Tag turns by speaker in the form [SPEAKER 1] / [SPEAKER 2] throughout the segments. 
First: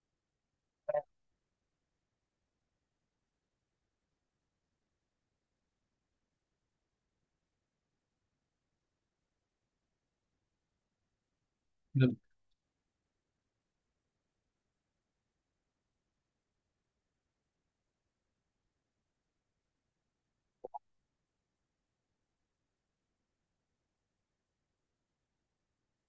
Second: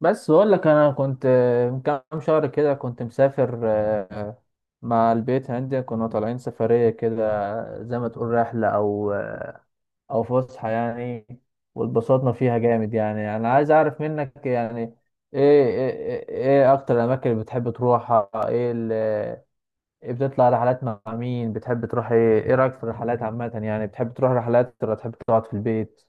[SPEAKER 1] بس بقول لك انا كنت من كام شهر كده كنت مسافر مع البيت عندي. كنا طالعين سفرية كده، زي ما تقول رحلة او فسحة يعني.
[SPEAKER 2] نعم.
[SPEAKER 1] واتبسطنا فيها جامد يعني. انا عايز اعرف منك، يعني ايه ايه, ايه إيه اكتر الاماكن اللي بتحب تروحها؟ ايه اللي بتطلع رحلات؟ مع مين بتحب تروح؟ ايه رايك في الرحلات عامة؟ يعني بتحب تروح رحلات ولا تحب تقعد في البيت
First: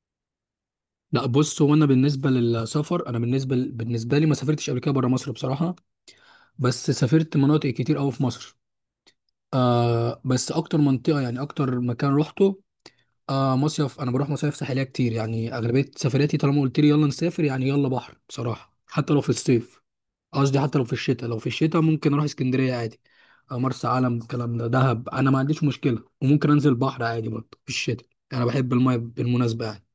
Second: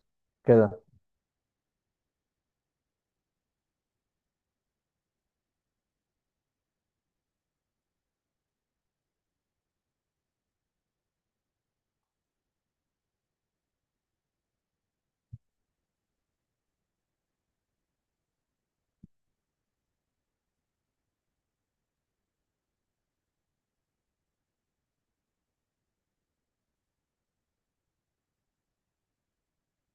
[SPEAKER 1] كده؟
[SPEAKER 2] لا، بص، هو انا بالنسبه للسفر، انا بالنسبه لي ما سافرتش قبل كده بره مصر بصراحه. بس سافرت مناطق كتير قوي في مصر. بس اكتر منطقه يعني اكتر مكان روحته، مصيف. انا بروح مصايف ساحليه كتير، يعني اغلبيه سفرياتي طالما قلت لي يلا نسافر يعني يلا بحر بصراحه، حتى لو في الصيف. قصدي حتى لو في الشتاء، لو في الشتاء ممكن اروح اسكندريه عادي. مرسى علم، الكلام ده، دهب، انا ما عنديش مشكله، وممكن انزل بحر عادي برضه في الشتاء. انا بحب المايه بالمناسبه يعني.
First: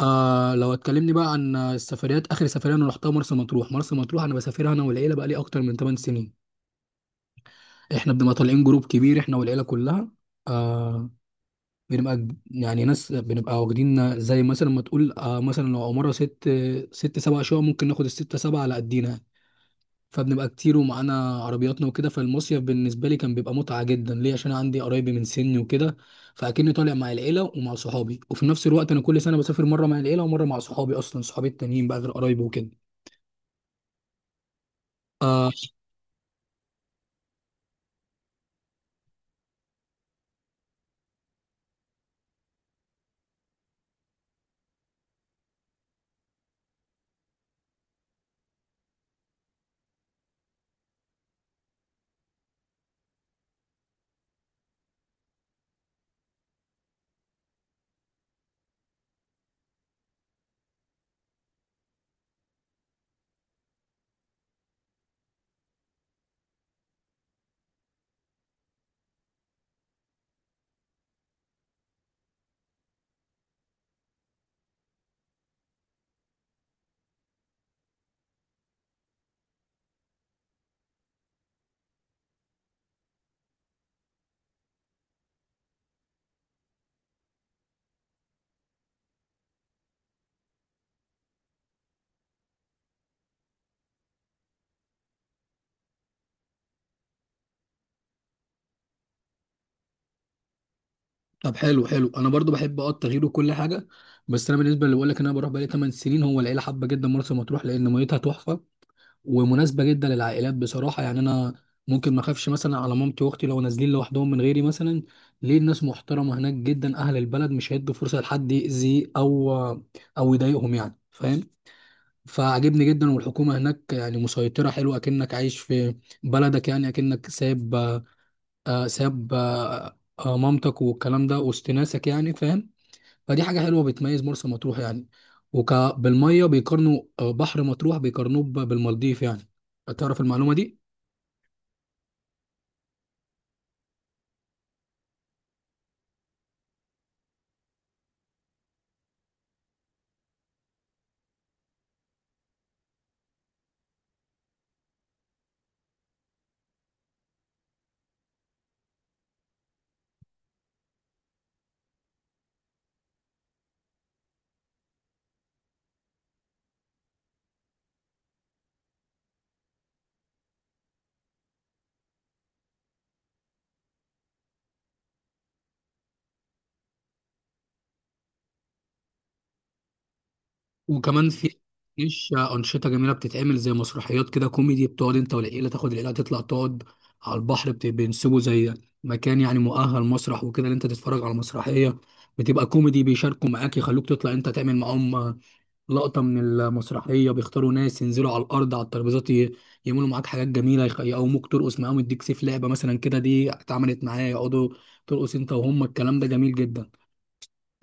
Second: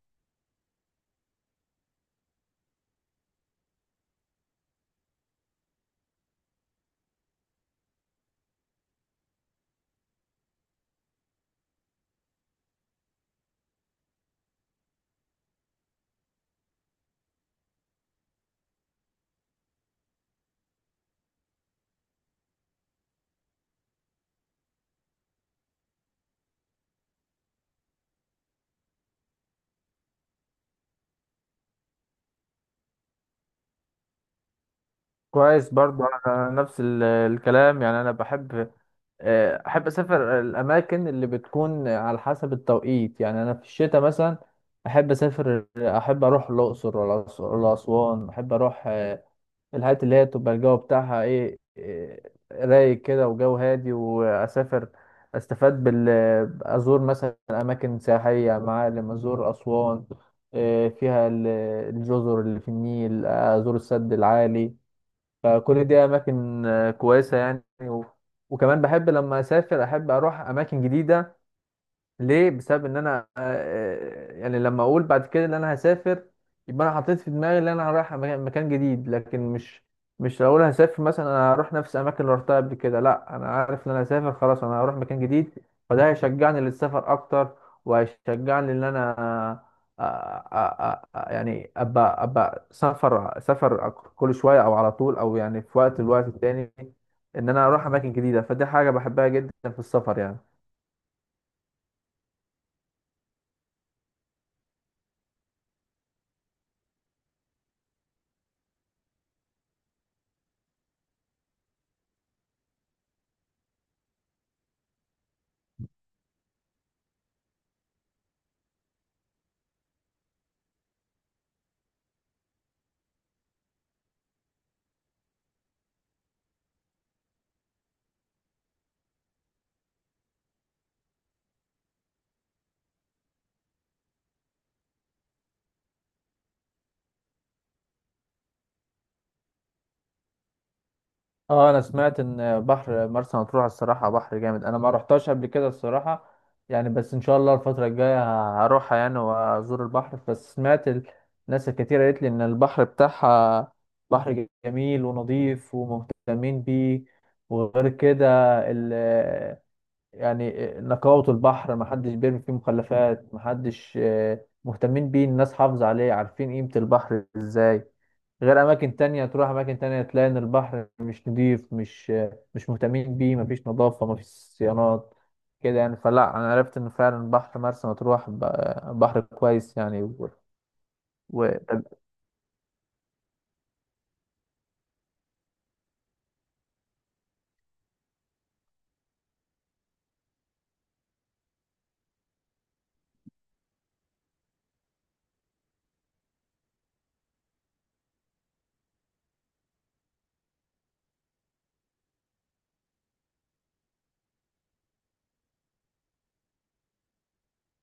[SPEAKER 2] لو اتكلمني بقى عن السفريات، اخر سفريه انا رحتها مرسى مطروح. مرسى مطروح انا بسافرها انا والعيله بقى لي اكتر من 8 سنين. احنا بنبقى طالعين جروب كبير، احنا والعيله كلها. آه يعني ناس بنبقى واخدين، زي مثلا ما تقول، آه مثلا لو مره ست سبع شقق ممكن ناخد الستة سبعة على قدينا. فبنبقى كتير ومعانا عربياتنا وكده. فالمصيف بالنسبة لي كان بيبقى متعة جدا ليه، عشان أنا عندي قرايبي من سني وكده، فأكني طالع مع العيلة ومع صحابي. وفي نفس الوقت أنا كل سنة بسافر مرة مع العيلة ومرة مع صحابي، أصلا صحابي التانيين بقى غير قرايبي وكده. آه
[SPEAKER 1] كويس. برضو انا نفس الكلام يعني. انا بحب، احب اسافر الاماكن اللي بتكون على حسب التوقيت. يعني انا في الشتاء مثلا احب اروح الاقصر ولا اسوان. احب اروح الحاجات اللي هي تبقى الجو بتاعها ايه، رايق كده وجو هادي. واسافر استفاد بال، ازور مثلا اماكن سياحيه، معالم. ازور اسوان، فيها الجزر اللي في النيل، ازور السد العالي. فكل دي اماكن كويسه يعني. وكمان بحب لما اسافر احب اروح اماكن جديده. ليه؟ بسبب ان انا، يعني لما اقول بعد كده ان انا هسافر، يبقى انا حطيت في دماغي ان انا رايح مكان جديد. لكن مش لو اقول هسافر، مثلا انا هروح نفس الاماكن اللي رحتها قبل كده. لا، انا عارف ان انا هسافر خلاص، انا هروح مكان جديد. فده هيشجعني للسفر اكتر، وهيشجعني ان انا يعني ابقى سفر سفر كل شويه او على طول، او يعني في الوقت التاني ان انا اروح اماكن جديده. فدي حاجه بحبها جدا في السفر يعني.
[SPEAKER 2] طب، حلو حلو. أنا برضو بحب أه التغيير وكل حاجة. بس أنا بالنسبة اللي بقول لك إن أنا بروح بقالي 8 سنين، هو العيلة حابة جدا مرسى مطروح لأن ميتها تحفة، ومناسبه جدا للعائلات بصراحه. يعني انا ممكن ما اخافش مثلا على مامتي واختي لو نازلين لوحدهم من غيري مثلا، ليه الناس محترمه هناك جدا، اهل البلد مش هيدوا فرصه لحد يأذي او او يضايقهم، يعني فاهم؟ فعجبني جدا، والحكومه هناك يعني مسيطره، حلوه اكنك عايش في بلدك، يعني اكنك ساب ساب مامتك والكلام ده وسط ناسك، يعني فاهم؟ فدي حاجة حلوة بتميز مرسى مطروح يعني. وك بالمية بيقارنوا، بحر مطروح بيقارنوه بالمالديف يعني. تعرف المعلومة دي؟
[SPEAKER 1] اه، انا سمعت ان بحر مرسى مطروح الصراحه بحر جامد. انا ما رحتش قبل كده الصراحه يعني، بس ان شاء الله الفتره الجايه هروحها يعني، وازور البحر. بس سمعت الناس الكتير قالت لي ان البحر بتاعها بحر جميل ونظيف ومهتمين بيه. وغير كده يعني نقاوة البحر، محدش بيرمي فيه مخلفات، محدش مهتمين بيه، الناس حافظة عليه، عارفين قيمة البحر ازاي. غير أماكن تانية، تروح أماكن تانية تلاقي إن البحر مش نضيف، مش مهتمين بيه، مفيش نظافة، مفيش صيانات كده يعني. فلا، أنا عرفت إن فعلا بحر مرسى مطروح بحر كويس يعني.
[SPEAKER 2] وكمان
[SPEAKER 1] و...
[SPEAKER 2] في، مش أنشطة جميلة بتتعمل زي مسرحيات كده كوميدي، بتقعد أنت والعيلة، تاخد العيلة تطلع تقعد على البحر، بينسبوا زي مكان يعني مؤهل مسرح وكده، اللي أنت تتفرج على مسرحية بتبقى كوميدي، بيشاركوا معاك يخلوك تطلع أنت تعمل معاهم لقطة من المسرحية. بيختاروا ناس ينزلوا على الأرض على الترابيزات، يعملوا معاك حاجات جميلة، يقوموك ترقص معاهم، يديك سيف لعبة مثلا كده، دي اتعملت معايا، يقعدوا ترقص أنت وهم، الكلام ده جميل جدا.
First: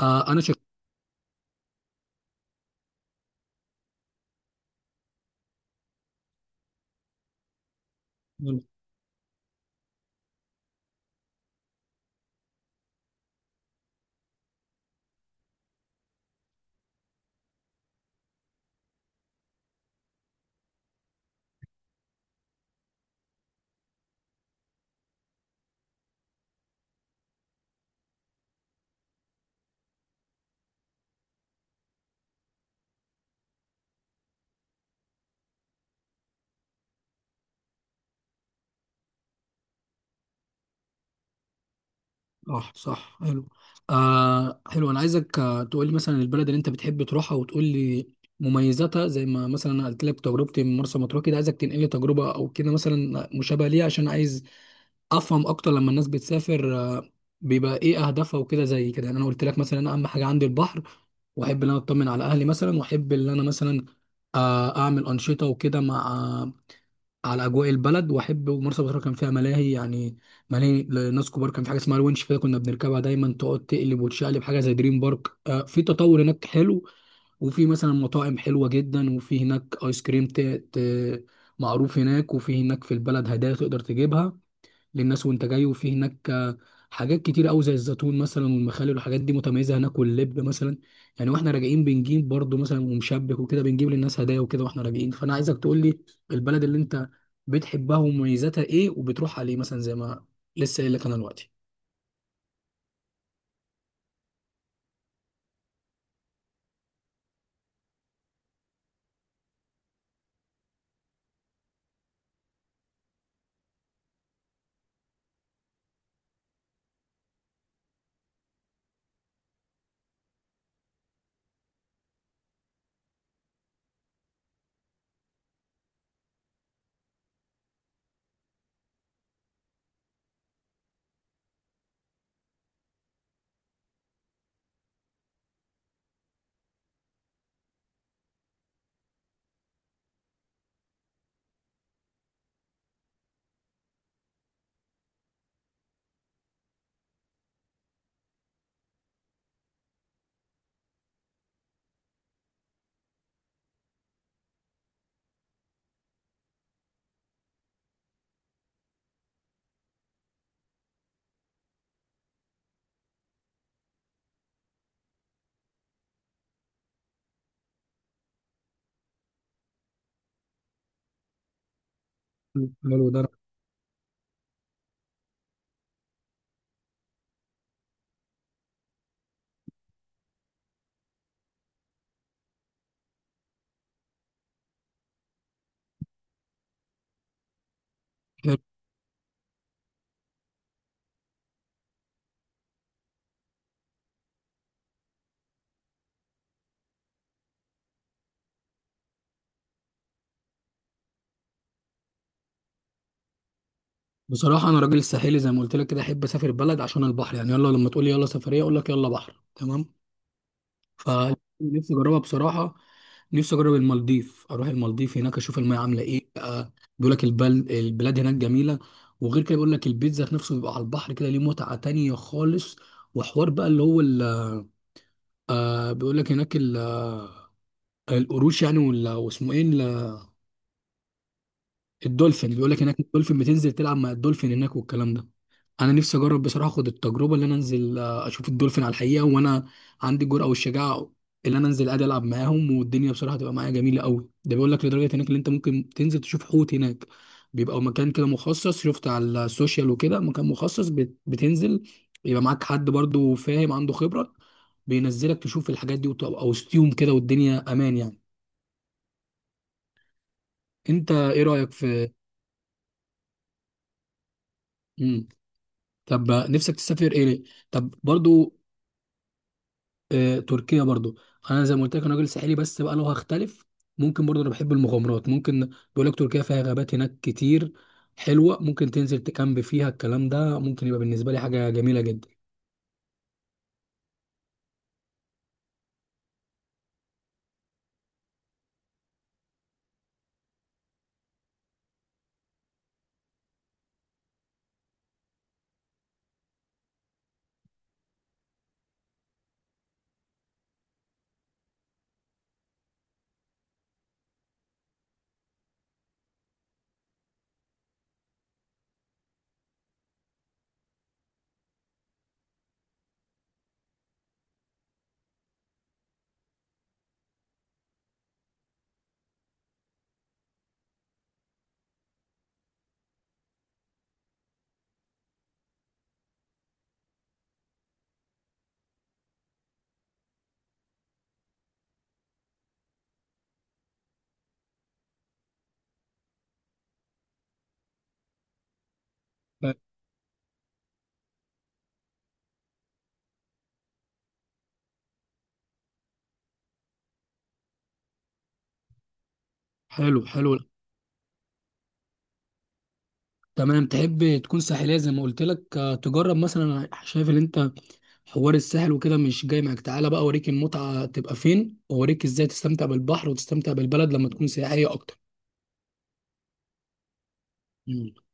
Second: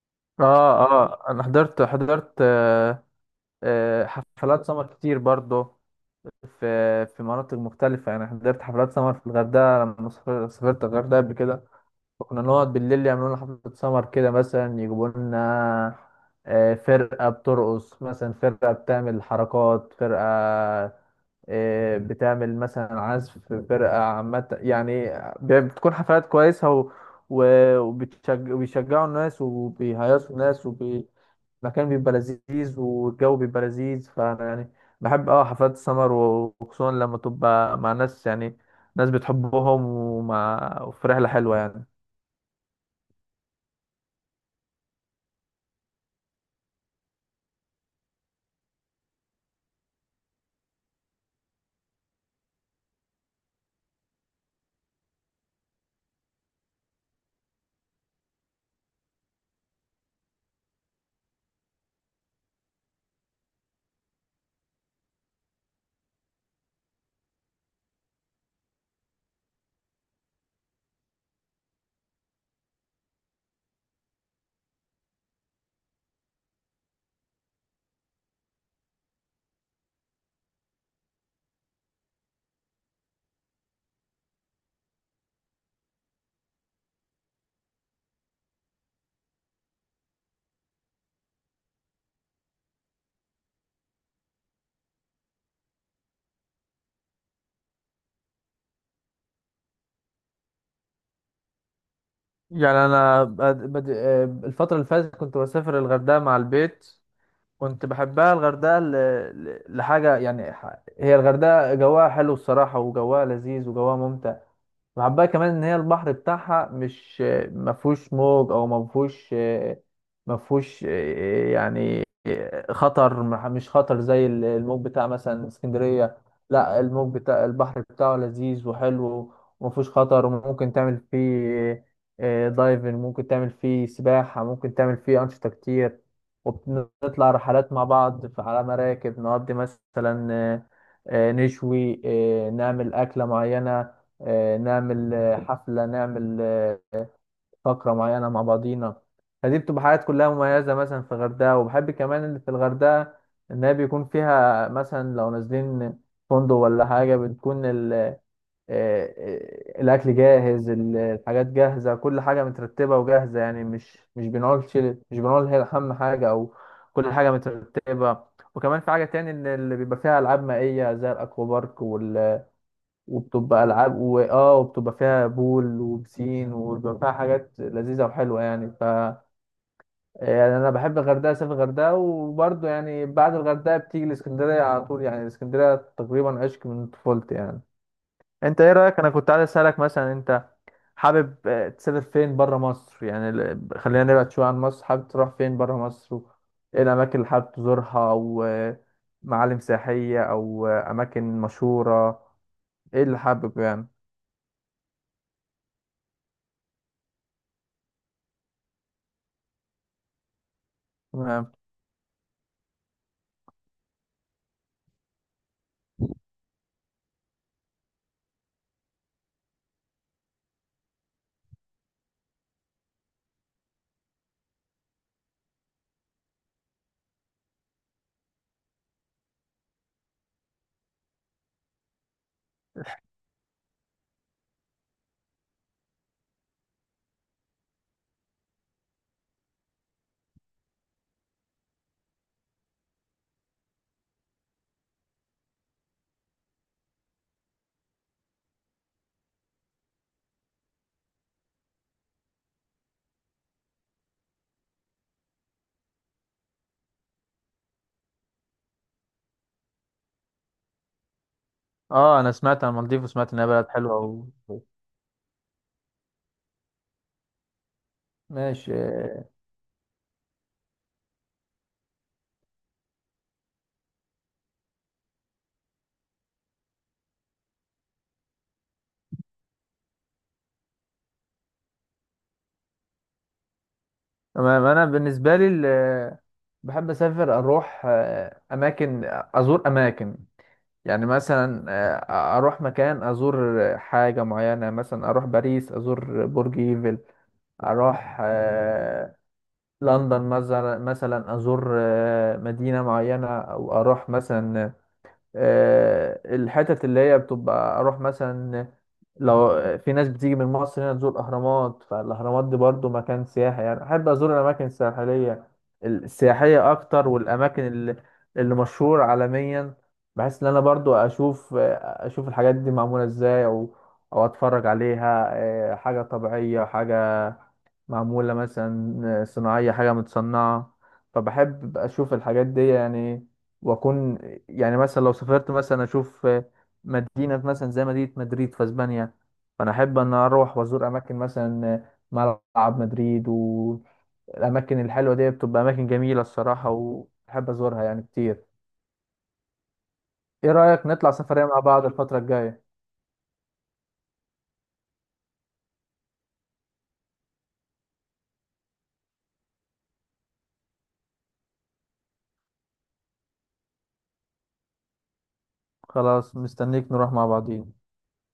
[SPEAKER 2] آه أنا شك
[SPEAKER 1] أنا حضرت حفلات سمر كتير برضه في مناطق مختلفة يعني. حضرت حفلات سمر في الغردقة لما سافرت الغردقة قبل كده. فكنا نقعد بالليل، يعملوا لنا حفلة سمر كده، مثلا يجيبوا لنا فرقة بترقص، مثلا فرقة بتعمل حركات، فرقة بتعمل مثلا عزف، فرقة عامة يعني. بتكون حفلات كويسة وبيشجعوا الناس وبيهيصوا الناس المكان بيبقى لذيذ والجو بيبقى لذيذ. فانا يعني بحب حفلات السمر، وخصوصا لما تبقى مع ناس، يعني ناس بتحبهم، وفي رحلة حلوة يعني.
[SPEAKER 2] صح صح حلو. حلو. أنا عايزك تقول لي مثلا البلد اللي أنت بتحب تروحها، وتقول لي مميزاتها، زي ما مثلا أنا قلت لك تجربتي من مرسى مطروح كده. عايزك تنقل لي تجربة أو كده مثلا مشابهة ليها، عشان عايز افهم اكتر لما الناس بتسافر بيبقى ايه اهدافها وكده. زي كده يعني، انا قلت لك مثلا انا اهم حاجه عندي البحر، واحب ان انا اطمن على اهلي مثلا، واحب ان انا مثلا اعمل انشطه وكده مع على اجواء البلد. واحب، ومرسى مطروح كان فيها ملاهي، يعني ملاهي لناس كبار، كان في حاجه اسمها الونش كده كنا بنركبها دايما، تقعد تقلب وتشقلب، حاجه زي دريم بارك. في تطور هناك حلو، وفي مثلا مطاعم حلوه جدا، وفي هناك ايس كريم معروف هناك. وفي هناك في البلد هدايا تقدر تجيبها للناس وانت جاي، وفي هناك حاجات كتير قوي زي الزيتون مثلا والمخلل والحاجات دي متميزه هناك، واللب مثلا يعني. واحنا راجعين بنجيب برضو مثلا ومشبك وكده، بنجيب للناس هدايا وكده واحنا راجعين. فانا عايزك تقول لي البلد اللي انت بتحبها ومميزاتها ايه، وبتروح عليه مثلا زي ما لسه قايل لك انا دلوقتي.
[SPEAKER 1] يعني انا بد... بد... آه، الفترة اللي فاتت كنت بسافر الغردقة مع البيت. كنت بحبها الغردقة لحاجة يعني. هي الغردقة جواها حلو الصراحة، وجواها لذيذ، وجواها ممتع. وحبها كمان ان هي البحر بتاعها، مش ما فيهوش موج او ما فيهوش يعني خطر. مش خطر زي الموج بتاع مثلا اسكندرية. لا، الموج بتاع البحر بتاعه لذيذ وحلو، وما فيهوش خطر، وممكن تعمل فيه دايفنج، ممكن تعمل فيه سباحة، ممكن تعمل فيه أنشطة كتير. وبنطلع رحلات مع بعض على مراكب، نقضي مثلا، نشوي، نعمل أكلة معينة، نعمل حفلة، نعمل فقرة معينة مع بعضينا. فدي بتبقى حاجات كلها مميزة مثلا في الغردقة. وبحب كمان اللي في الغردقة إن هي بيكون فيها مثلا لو نازلين فندق ولا حاجة، بتكون الأكل جاهز، الحاجات جاهزة، كل حاجة مترتبة وجاهزة. يعني مش بنقول شيل، مش بنقول هي أهم حاجة، أو كل حاجة مترتبة. وكمان في حاجة تاني إن اللي بيبقى فيها ألعاب مائية زي الأكوا بارك
[SPEAKER 2] حلو ده
[SPEAKER 1] وبتبقى العاب وبتبقى فيها بول وبسين، وبيبقى فيها حاجات لذيذه وحلوه يعني. يعني انا بحب الغردقه، اسافر الغردقه. وبرضه يعني بعد الغردقه بتيجي الاسكندريه على طول. يعني الاسكندريه تقريبا عشق من طفولتي يعني.
[SPEAKER 2] حلو.
[SPEAKER 1] انت ايه رايك؟ انا كنت عايز اسالك، مثلا انت حابب تسافر فين بره مصر؟ يعني خلينا نبعد شويه عن مصر. حابب تروح فين بره مصر؟ ايه الاماكن اللي حابب تزورها؟ او معالم سياحيه، او اماكن مشهوره، ايه اللي حابب يعني؟
[SPEAKER 2] بصراحه انا راجل ساحلي، زي ما قلت لك كده احب اسافر بلد عشان البحر. يعني يلا لما تقول لي يلا سفريه اقول لك يلا بحر، تمام؟
[SPEAKER 1] تمام.
[SPEAKER 2] فنفسي اجربها بصراحه. نفسي اجرب المالديف، اروح المالديف هناك اشوف الميه عامله ايه بقى. بيقول لك البلاد هناك جميله، وغير كده بيقول لك البيت ذات نفسه بيبقى على البحر كده، ليه متعه تانية خالص. وحوار بقى اللي هو ال... آه بيقول لك هناك ال... آه، القروش يعني، ولا واسمه ايه، الدولفين. بيقول لك هناك الدولفين بتنزل تلعب مع الدولفين هناك والكلام ده. انا نفسي اجرب بصراحه، اخد التجربه اللي انا انزل اشوف الدولفين على الحقيقه، وانا عندي الجرأه والشجاعه اللي انا انزل ادي العب معاهم، والدنيا بصراحه تبقى معايا جميله قوي. ده بيقول لك لدرجه هناك اللي انت ممكن تنزل تشوف حوت هناك، بيبقى مكان كده مخصص، شفت على السوشيال وكده، مكان مخصص بتنزل يبقى معاك حد برضو فاهم عنده خبره، بينزلك تشوف الحاجات دي وتبقى وسطيهم كده والدنيا امان يعني. انت ايه رايك في،
[SPEAKER 1] اه، انا سمعت عن المالديف، وسمعت انها بلد حلوه. و...
[SPEAKER 2] طب نفسك تسافر ايه ليه؟ طب برضو
[SPEAKER 1] ماشي.
[SPEAKER 2] تركيا برضو. انا زي ما قلت لك انا راجل ساحلي، بس بقى لو هختلف ممكن برضو انا بحب المغامرات. ممكن بيقول لك تركيا فيها غابات هناك كتير حلوة، ممكن تنزل تكامب فيها، الكلام ده ممكن يبقى بالنسبة لي حاجة جميلة جدا.
[SPEAKER 1] تمام، انا بالنسبه لي بحب اسافر، اروح اماكن، ازور اماكن يعني. مثلا اروح مكان، ازور حاجه معينه. مثلا اروح باريس ازور برج ايفل، اروح لندن مثلا ازور مدينه معينه، او اروح مثلا الحتت اللي هي بتبقى، اروح مثلا. لو في ناس بتيجي من مصر هنا تزور الاهرامات، فالاهرامات دي برضو مكان سياحي يعني. احب ازور الاماكن الساحليه السياحيه اكتر، والاماكن اللي مشهور عالميا، بحيث ان انا برضو اشوف الحاجات دي معموله ازاي، او اتفرج عليها. حاجه طبيعيه، حاجه معموله مثلا صناعيه، حاجه متصنعه. فبحب اشوف الحاجات دي يعني، واكون يعني مثلا لو سافرت مثلا اشوف مدينة مثلا زي مدينة مدريد في اسبانيا. فانا
[SPEAKER 2] ف-
[SPEAKER 1] احب ان اروح وازور اماكن، مثلا ملعب مدريد. والاماكن الحلوة دي بتبقى اماكن جميلة الصراحة، واحب ازورها يعني كتير.
[SPEAKER 2] حلو حلو.
[SPEAKER 1] ايه رأيك نطلع سفرية مع بعض الفترة الجاية؟
[SPEAKER 2] تمام تحب تكون ساحلية زي ما قلت لك تجرب مثلا. أنا شايف ان انت حوار الساحل وكده مش جاي معاك، تعالى بقى اوريك المتعة تبقى فين، واوريك ازاي تستمتع بالبحر وتستمتع بالبلد لما تكون سياحية اكتر.
[SPEAKER 1] خلاص، مستنيك نروح مع بعضين.
[SPEAKER 2] مم.